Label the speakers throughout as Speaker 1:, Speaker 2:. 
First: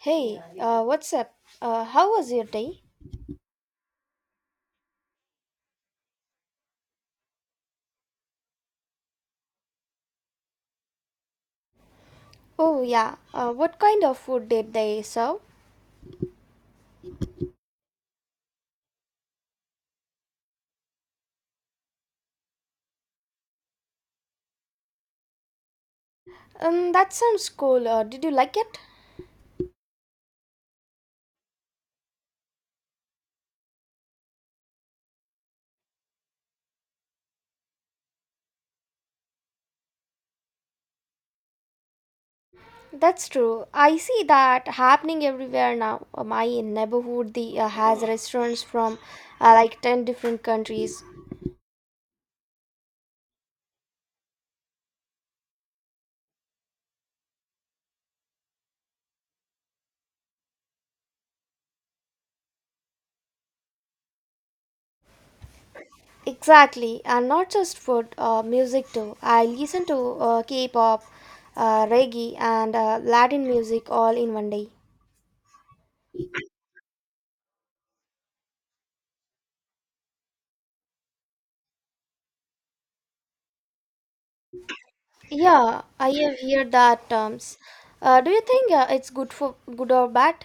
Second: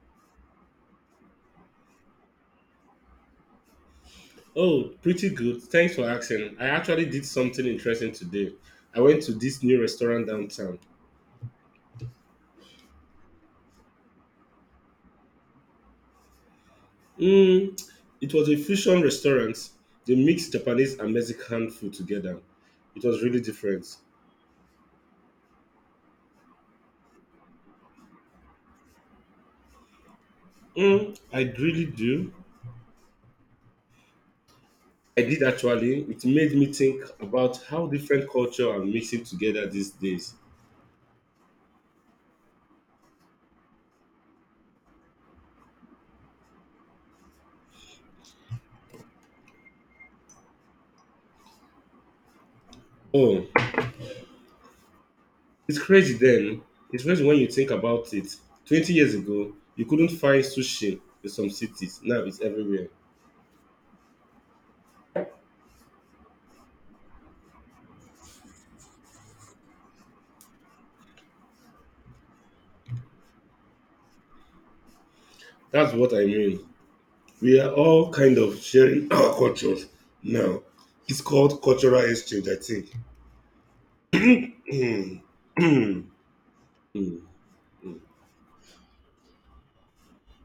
Speaker 1: Hey, what's up? How was your day?
Speaker 2: Oh, pretty good. Thanks for asking. I actually did something interesting today. I went to this new restaurant downtown.
Speaker 1: Oh, yeah. What kind of food did they serve?
Speaker 2: Mm, it was a fusion restaurant. They mixed Japanese and Mexican food together. It was really different.
Speaker 1: That sounds cool. Did you like it?
Speaker 2: Mm, I really do. I did actually. It made me think about how different culture are mixing together these days.
Speaker 1: That's true. I see that happening everywhere now. My neighborhood has restaurants from like 10 different countries.
Speaker 2: Oh, it's crazy then. It's crazy when you think about it. 20 years ago, you couldn't find sushi in some cities. Now it's everywhere.
Speaker 1: Exactly. And not just food, music too. I listen to K pop, reggae, and Latin music all in one day.
Speaker 2: That's what I mean. We are all kind of sharing our cultures now. It's called cultural exchange, I think.
Speaker 1: Yeah,
Speaker 2: Mm, mm,
Speaker 1: I have heard that
Speaker 2: mm,
Speaker 1: terms.
Speaker 2: mm.
Speaker 1: Do you think it's good for good or bad?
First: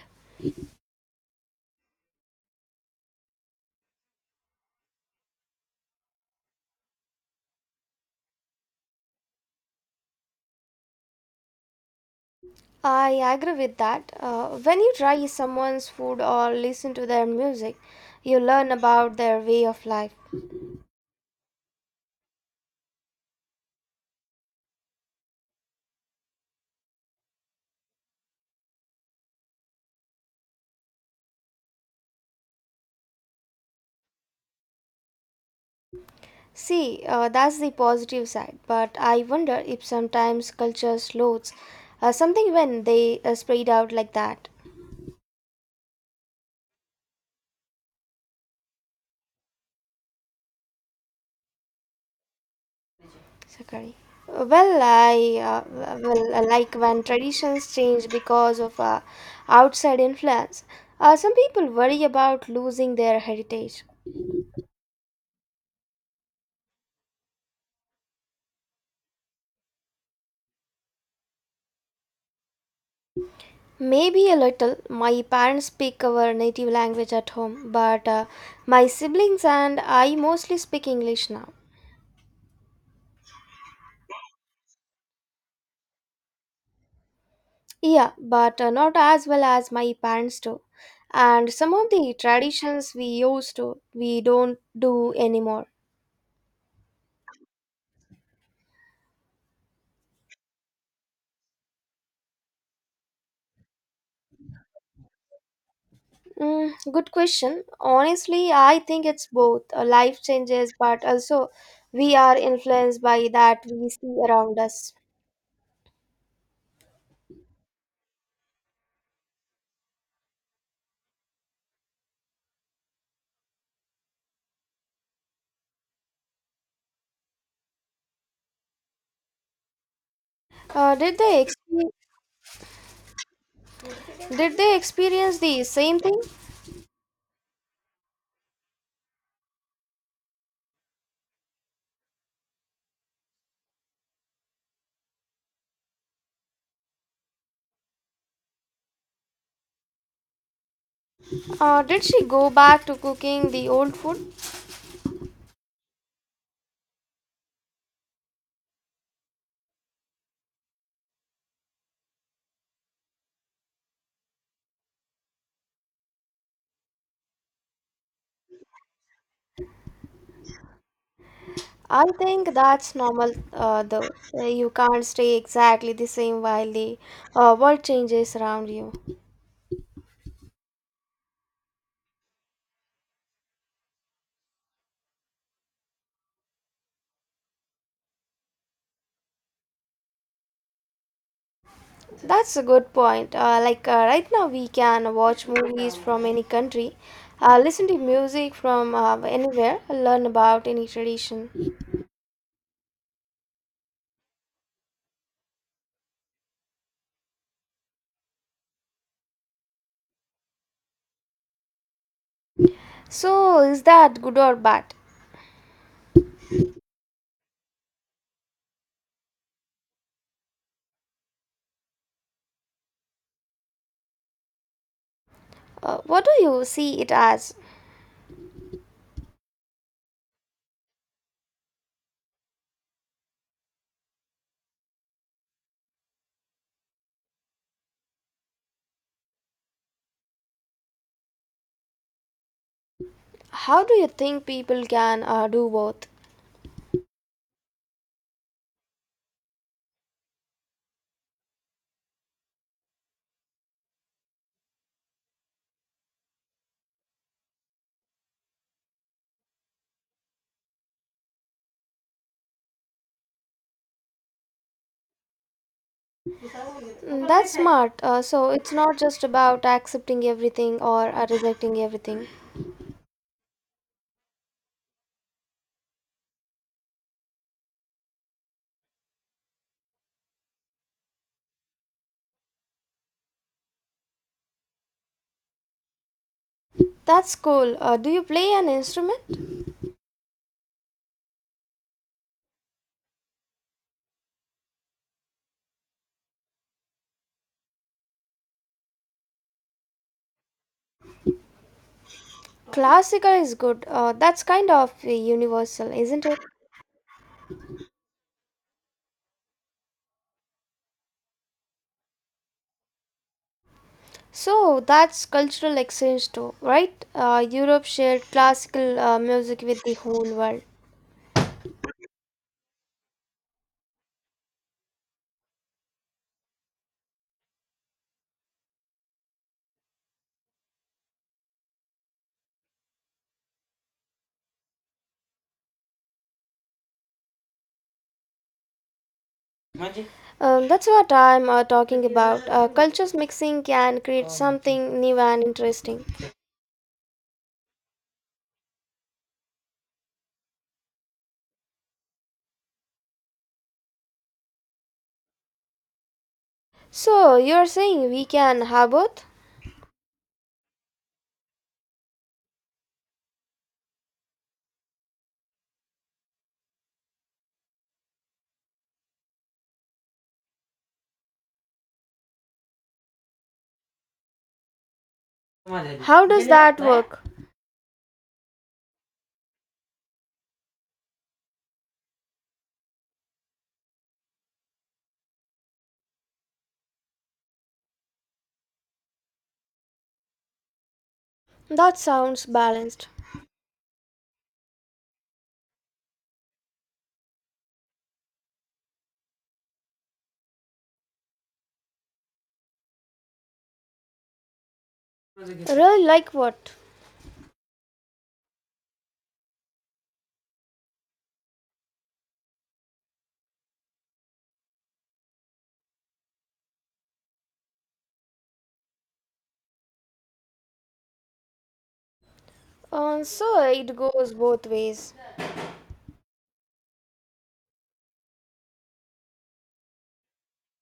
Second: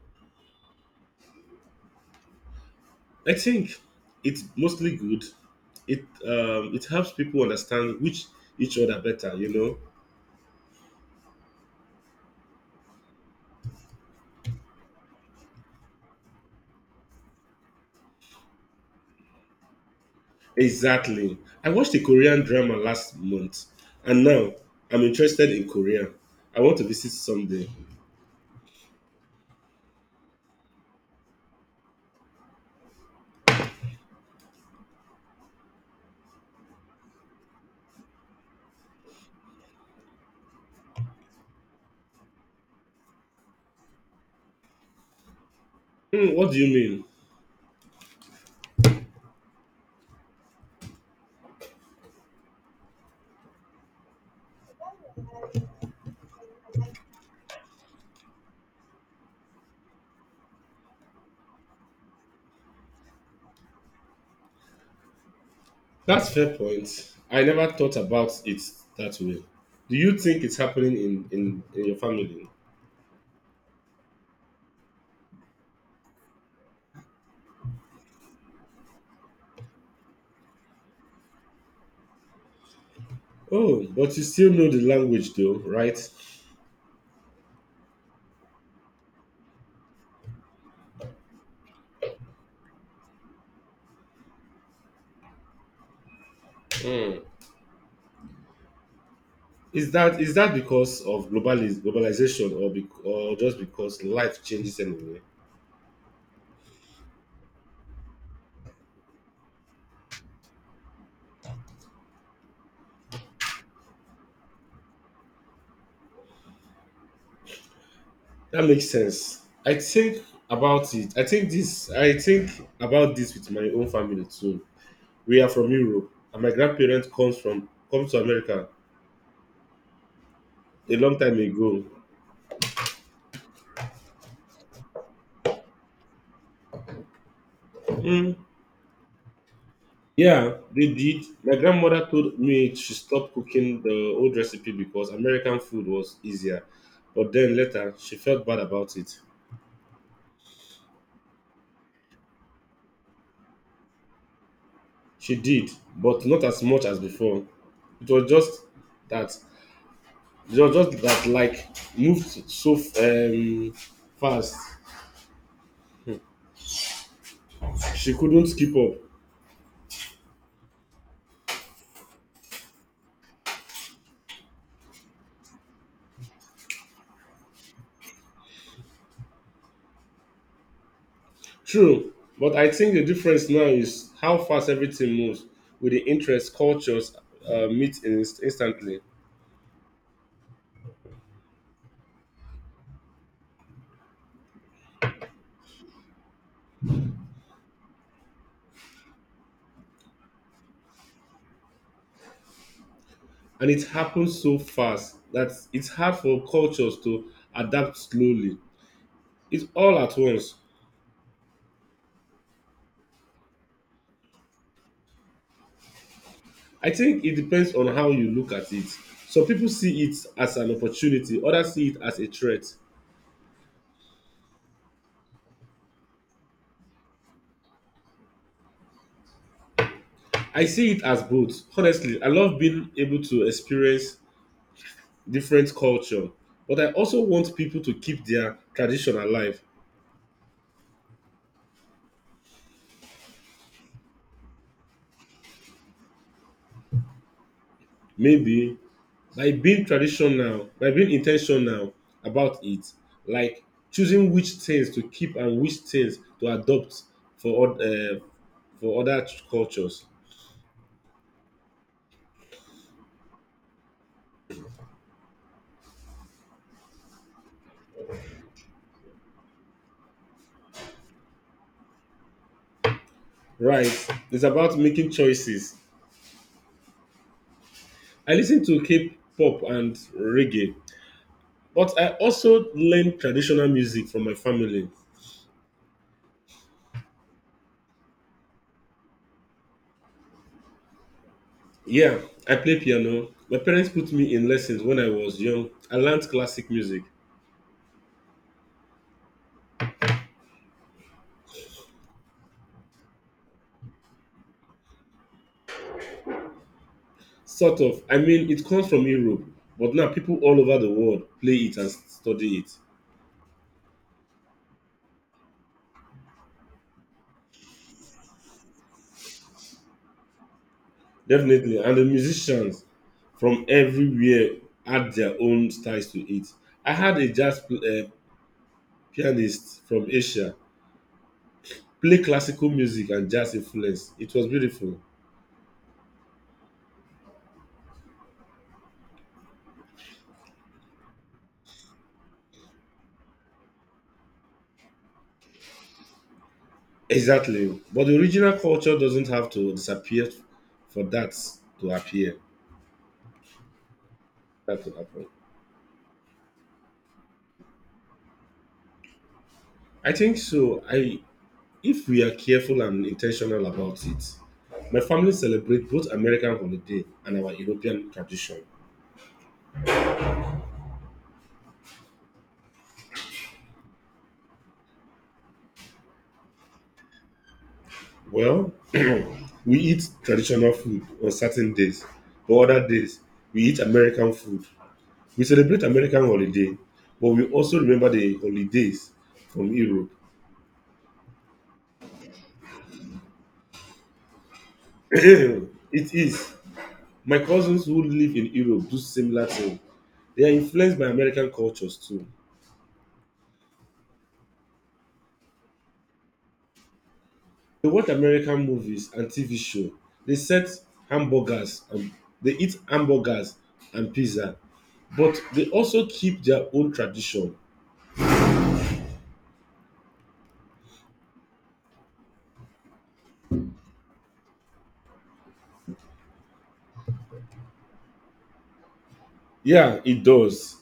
Speaker 2: I think it's mostly good. It it helps people understand which each other better. You know,
Speaker 1: I agree with that. When you try someone's food or listen to their music, you learn about their way of life.
Speaker 2: exactly. I watched a Korean drama last month, and now I'm interested in Korea. I want to visit someday.
Speaker 1: See, that's the positive side. But I wonder if sometimes culture slows something when they spread out like that.
Speaker 2: Mm, what do you mean?
Speaker 1: Sakari. Well, I uh, well, I like when traditions change because of outside influence. Some people worry about losing their heritage.
Speaker 2: That's fair point. I never thought about it that way. Do you think it's happening in your family?
Speaker 1: Maybe a little. My parents speak our native language at home, but my siblings and I mostly speak English now.
Speaker 2: Oh, but you still know the language though, right?
Speaker 1: Yeah, but not as well as my parents do. And some of the traditions we used to, we don't do anymore.
Speaker 2: Hmm. Is that because of globalization or just because life changes anyway?
Speaker 1: Mm, good question. Honestly, I think it's both. Life changes, but also we are influenced by that we see around us.
Speaker 2: That makes sense. I think about it. I think about this with my own family too. We are from Europe and my grandparents come to America
Speaker 1: Uh,
Speaker 2: a
Speaker 1: did
Speaker 2: long time
Speaker 1: they
Speaker 2: ago.
Speaker 1: expe- did they experience the same thing?
Speaker 2: Hmm. Yeah, they did. My grandmother told me she stopped cooking the old recipe because American food was easier. But then later, she felt bad about it.
Speaker 1: Did she go back to cooking the old food?
Speaker 2: She did, but not as much as before. It was just that, it was just that, like, moved so fast. She couldn't keep up.
Speaker 1: I think that's normal, though. You can't stay exactly the same while the world changes around you.
Speaker 2: True, but I think the difference now is how fast everything moves with the interest cultures meet instantly.
Speaker 1: That's a good point. Like right now, we can watch movies from any country, listen to music from anywhere, learn about any tradition.
Speaker 2: And it happens so fast that it's hard for cultures to adapt slowly. It's all at once.
Speaker 1: So, is that good or bad?
Speaker 2: I think it depends on how you look at it. Some people see it as an opportunity, others see it as a threat.
Speaker 1: What do you see it as?
Speaker 2: I see it as both. Honestly, I love being able to experience different culture, but I also want people to keep their tradition alive.
Speaker 1: How do you think people can do both?
Speaker 2: Maybe by being intentional about it, like choosing which things to keep and which things to adopt for oth- uh, for other cultures.
Speaker 1: Mm, that's smart. So, it's not just about accepting everything or rejecting everything.
Speaker 2: Right, it's about making choices. I listen to K-pop and reggae, but I also learn traditional music from my family.
Speaker 1: That's cool. Do you play an instrument?
Speaker 2: Yeah, I play piano. My parents put me in lessons when I was young. I learned classic music.
Speaker 1: Classical is good. That's kind of universal, isn't it?
Speaker 2: Sort of. I mean, it comes from Europe, but now people all over the world play it and study it.
Speaker 1: So that's cultural exchange too, right? Europe shared classical music with the whole world.
Speaker 2: Definitely. And the musicians from everywhere add their own styles to it. I had a pianist from Asia play classical music and jazz influence. It was beautiful.
Speaker 1: That's what I'm talking about. Cultures mixing can create something new and interesting.
Speaker 2: Exactly. But the original culture doesn't have to disappear for that to appear. that to happen.
Speaker 1: So you're saying we can have both?
Speaker 2: I think so. I If we are careful and intentional about it, my family celebrates both American holiday and our European tradition.
Speaker 1: How does that work?
Speaker 2: Well, we eat traditional food on certain days, but other days we eat American food. We celebrate American holiday, but we also remember the holidays from Europe.
Speaker 1: That sounds balanced.
Speaker 2: It is my cousins who live in Europe do similar thing. They are influenced by American cultures too.
Speaker 1: Really, like what?
Speaker 2: They watch American movies and TV show. They set hamburgers and they eat hamburgers and pizza, but they also keep their own tradition.
Speaker 1: So it goes both ways.
Speaker 2: Yeah, it does.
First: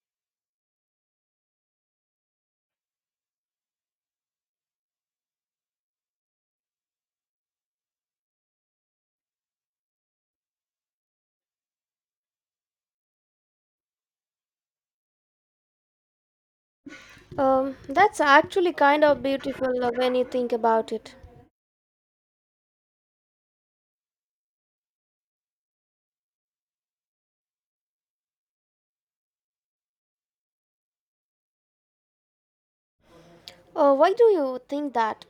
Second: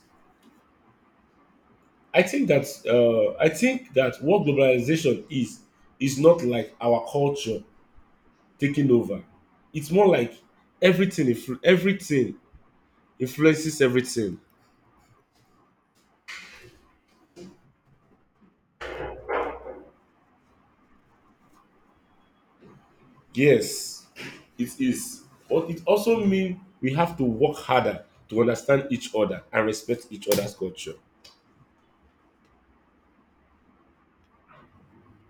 Speaker 2: I think that what globalization is not like our culture taking over. It's more like everything influences everything.
Speaker 1: That's actually kind of beautiful when you think about it.
Speaker 2: Yes, it is. But it also means we have to work harder to understand each other and respect each other's culture.
Speaker 1: Why do you think that?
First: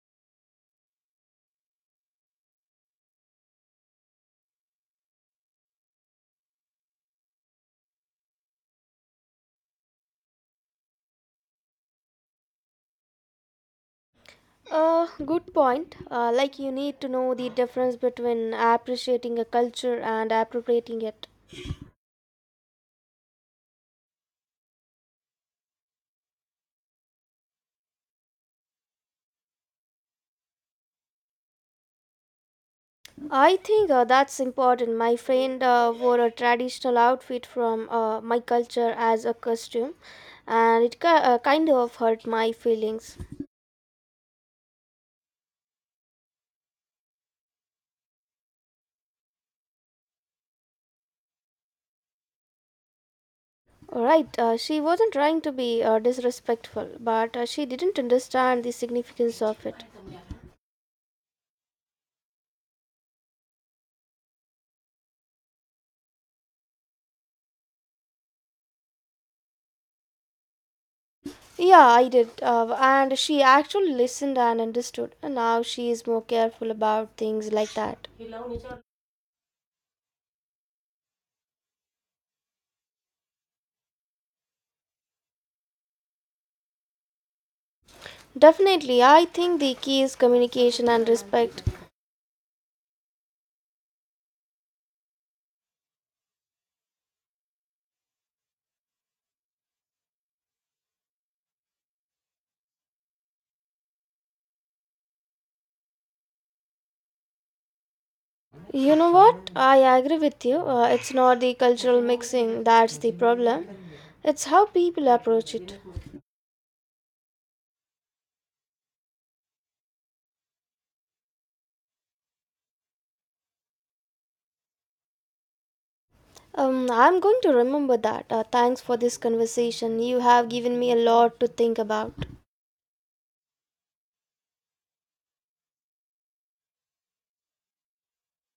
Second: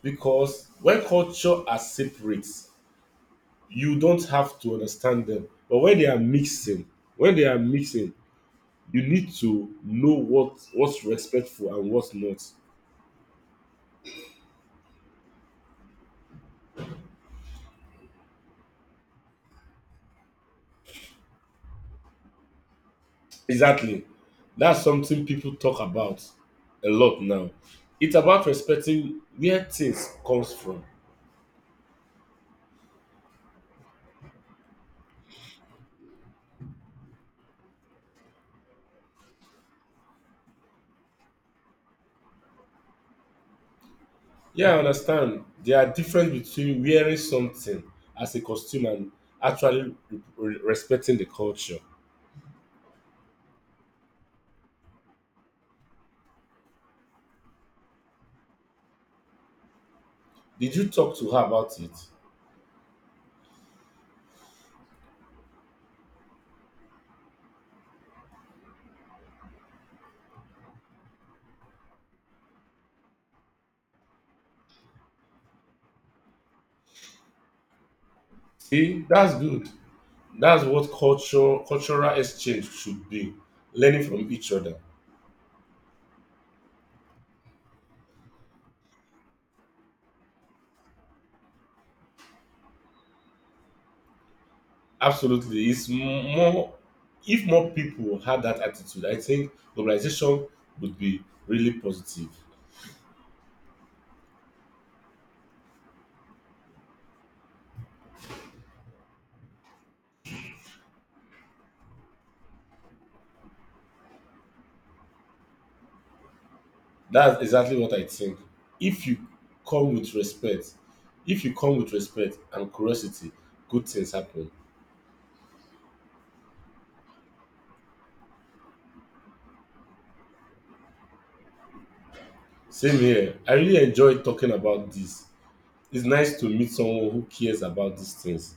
Speaker 2: Because when culture are separate, you don't have to understand them. But when they are mixing, when they are mixing, you need to know what's respectful and what's not.
Speaker 1: Good point. Like you need to know the difference between appreciating a culture and appropriating it.
Speaker 2: Exactly. That's something people talk about a lot now. It's about respecting where things comes from.
Speaker 1: I think that's important. My friend wore a traditional outfit from my culture as a costume, and it kind of hurt my feelings.
Speaker 2: Yeah, I understand. There are differences between wearing something as a costume and actually respecting the culture.
Speaker 1: Alright, she wasn't trying to be disrespectful, but she didn't understand the significance of it.
Speaker 2: Did you talk to her about it?
Speaker 1: Yeah, I did. And she actually listened and understood. And now she is more careful about things like that.
Speaker 2: See, that's good. That's what culture cultural exchange should be, learning from each other.
Speaker 1: Definitely, I think the key is communication and respect.
Speaker 2: Absolutely, more. If more people had that attitude, I think globalization would be really positive.
Speaker 1: You know what? I agree with you. It's not the cultural mixing that's the problem, it's how people approach it.
Speaker 2: That's exactly what I think. If you come with respect, If you come with respect and curiosity, good things happen.
Speaker 1: I'm going to remember that. Thanks for this conversation. You have given me a lot to think about.
Speaker 2: Same here. I really enjoy talking about this. It's nice to meet someone who cares about these things.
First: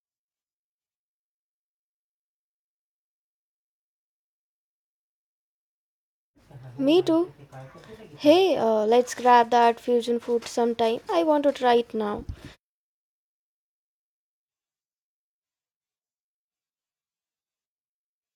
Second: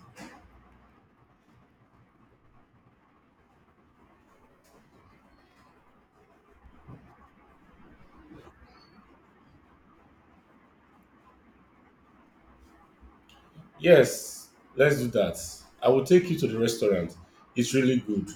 Speaker 1: Me too. Hey, let's grab that fusion food sometime. I want to try it right now.
Speaker 2: Yes, let's do that. I will take you to the restaurant. It's really good.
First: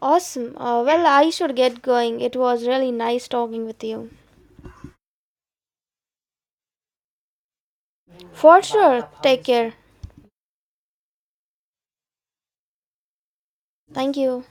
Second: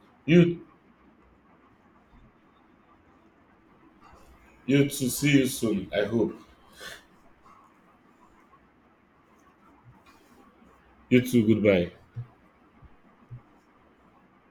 Speaker 1: Awesome.
Speaker 2: You
Speaker 1: Well, I should get going. It was really nice talking with you.
Speaker 2: you too. See you soon. I hope.
Speaker 1: For sure. Take care.
Speaker 2: You too. Goodbye.
Speaker 1: Thank you.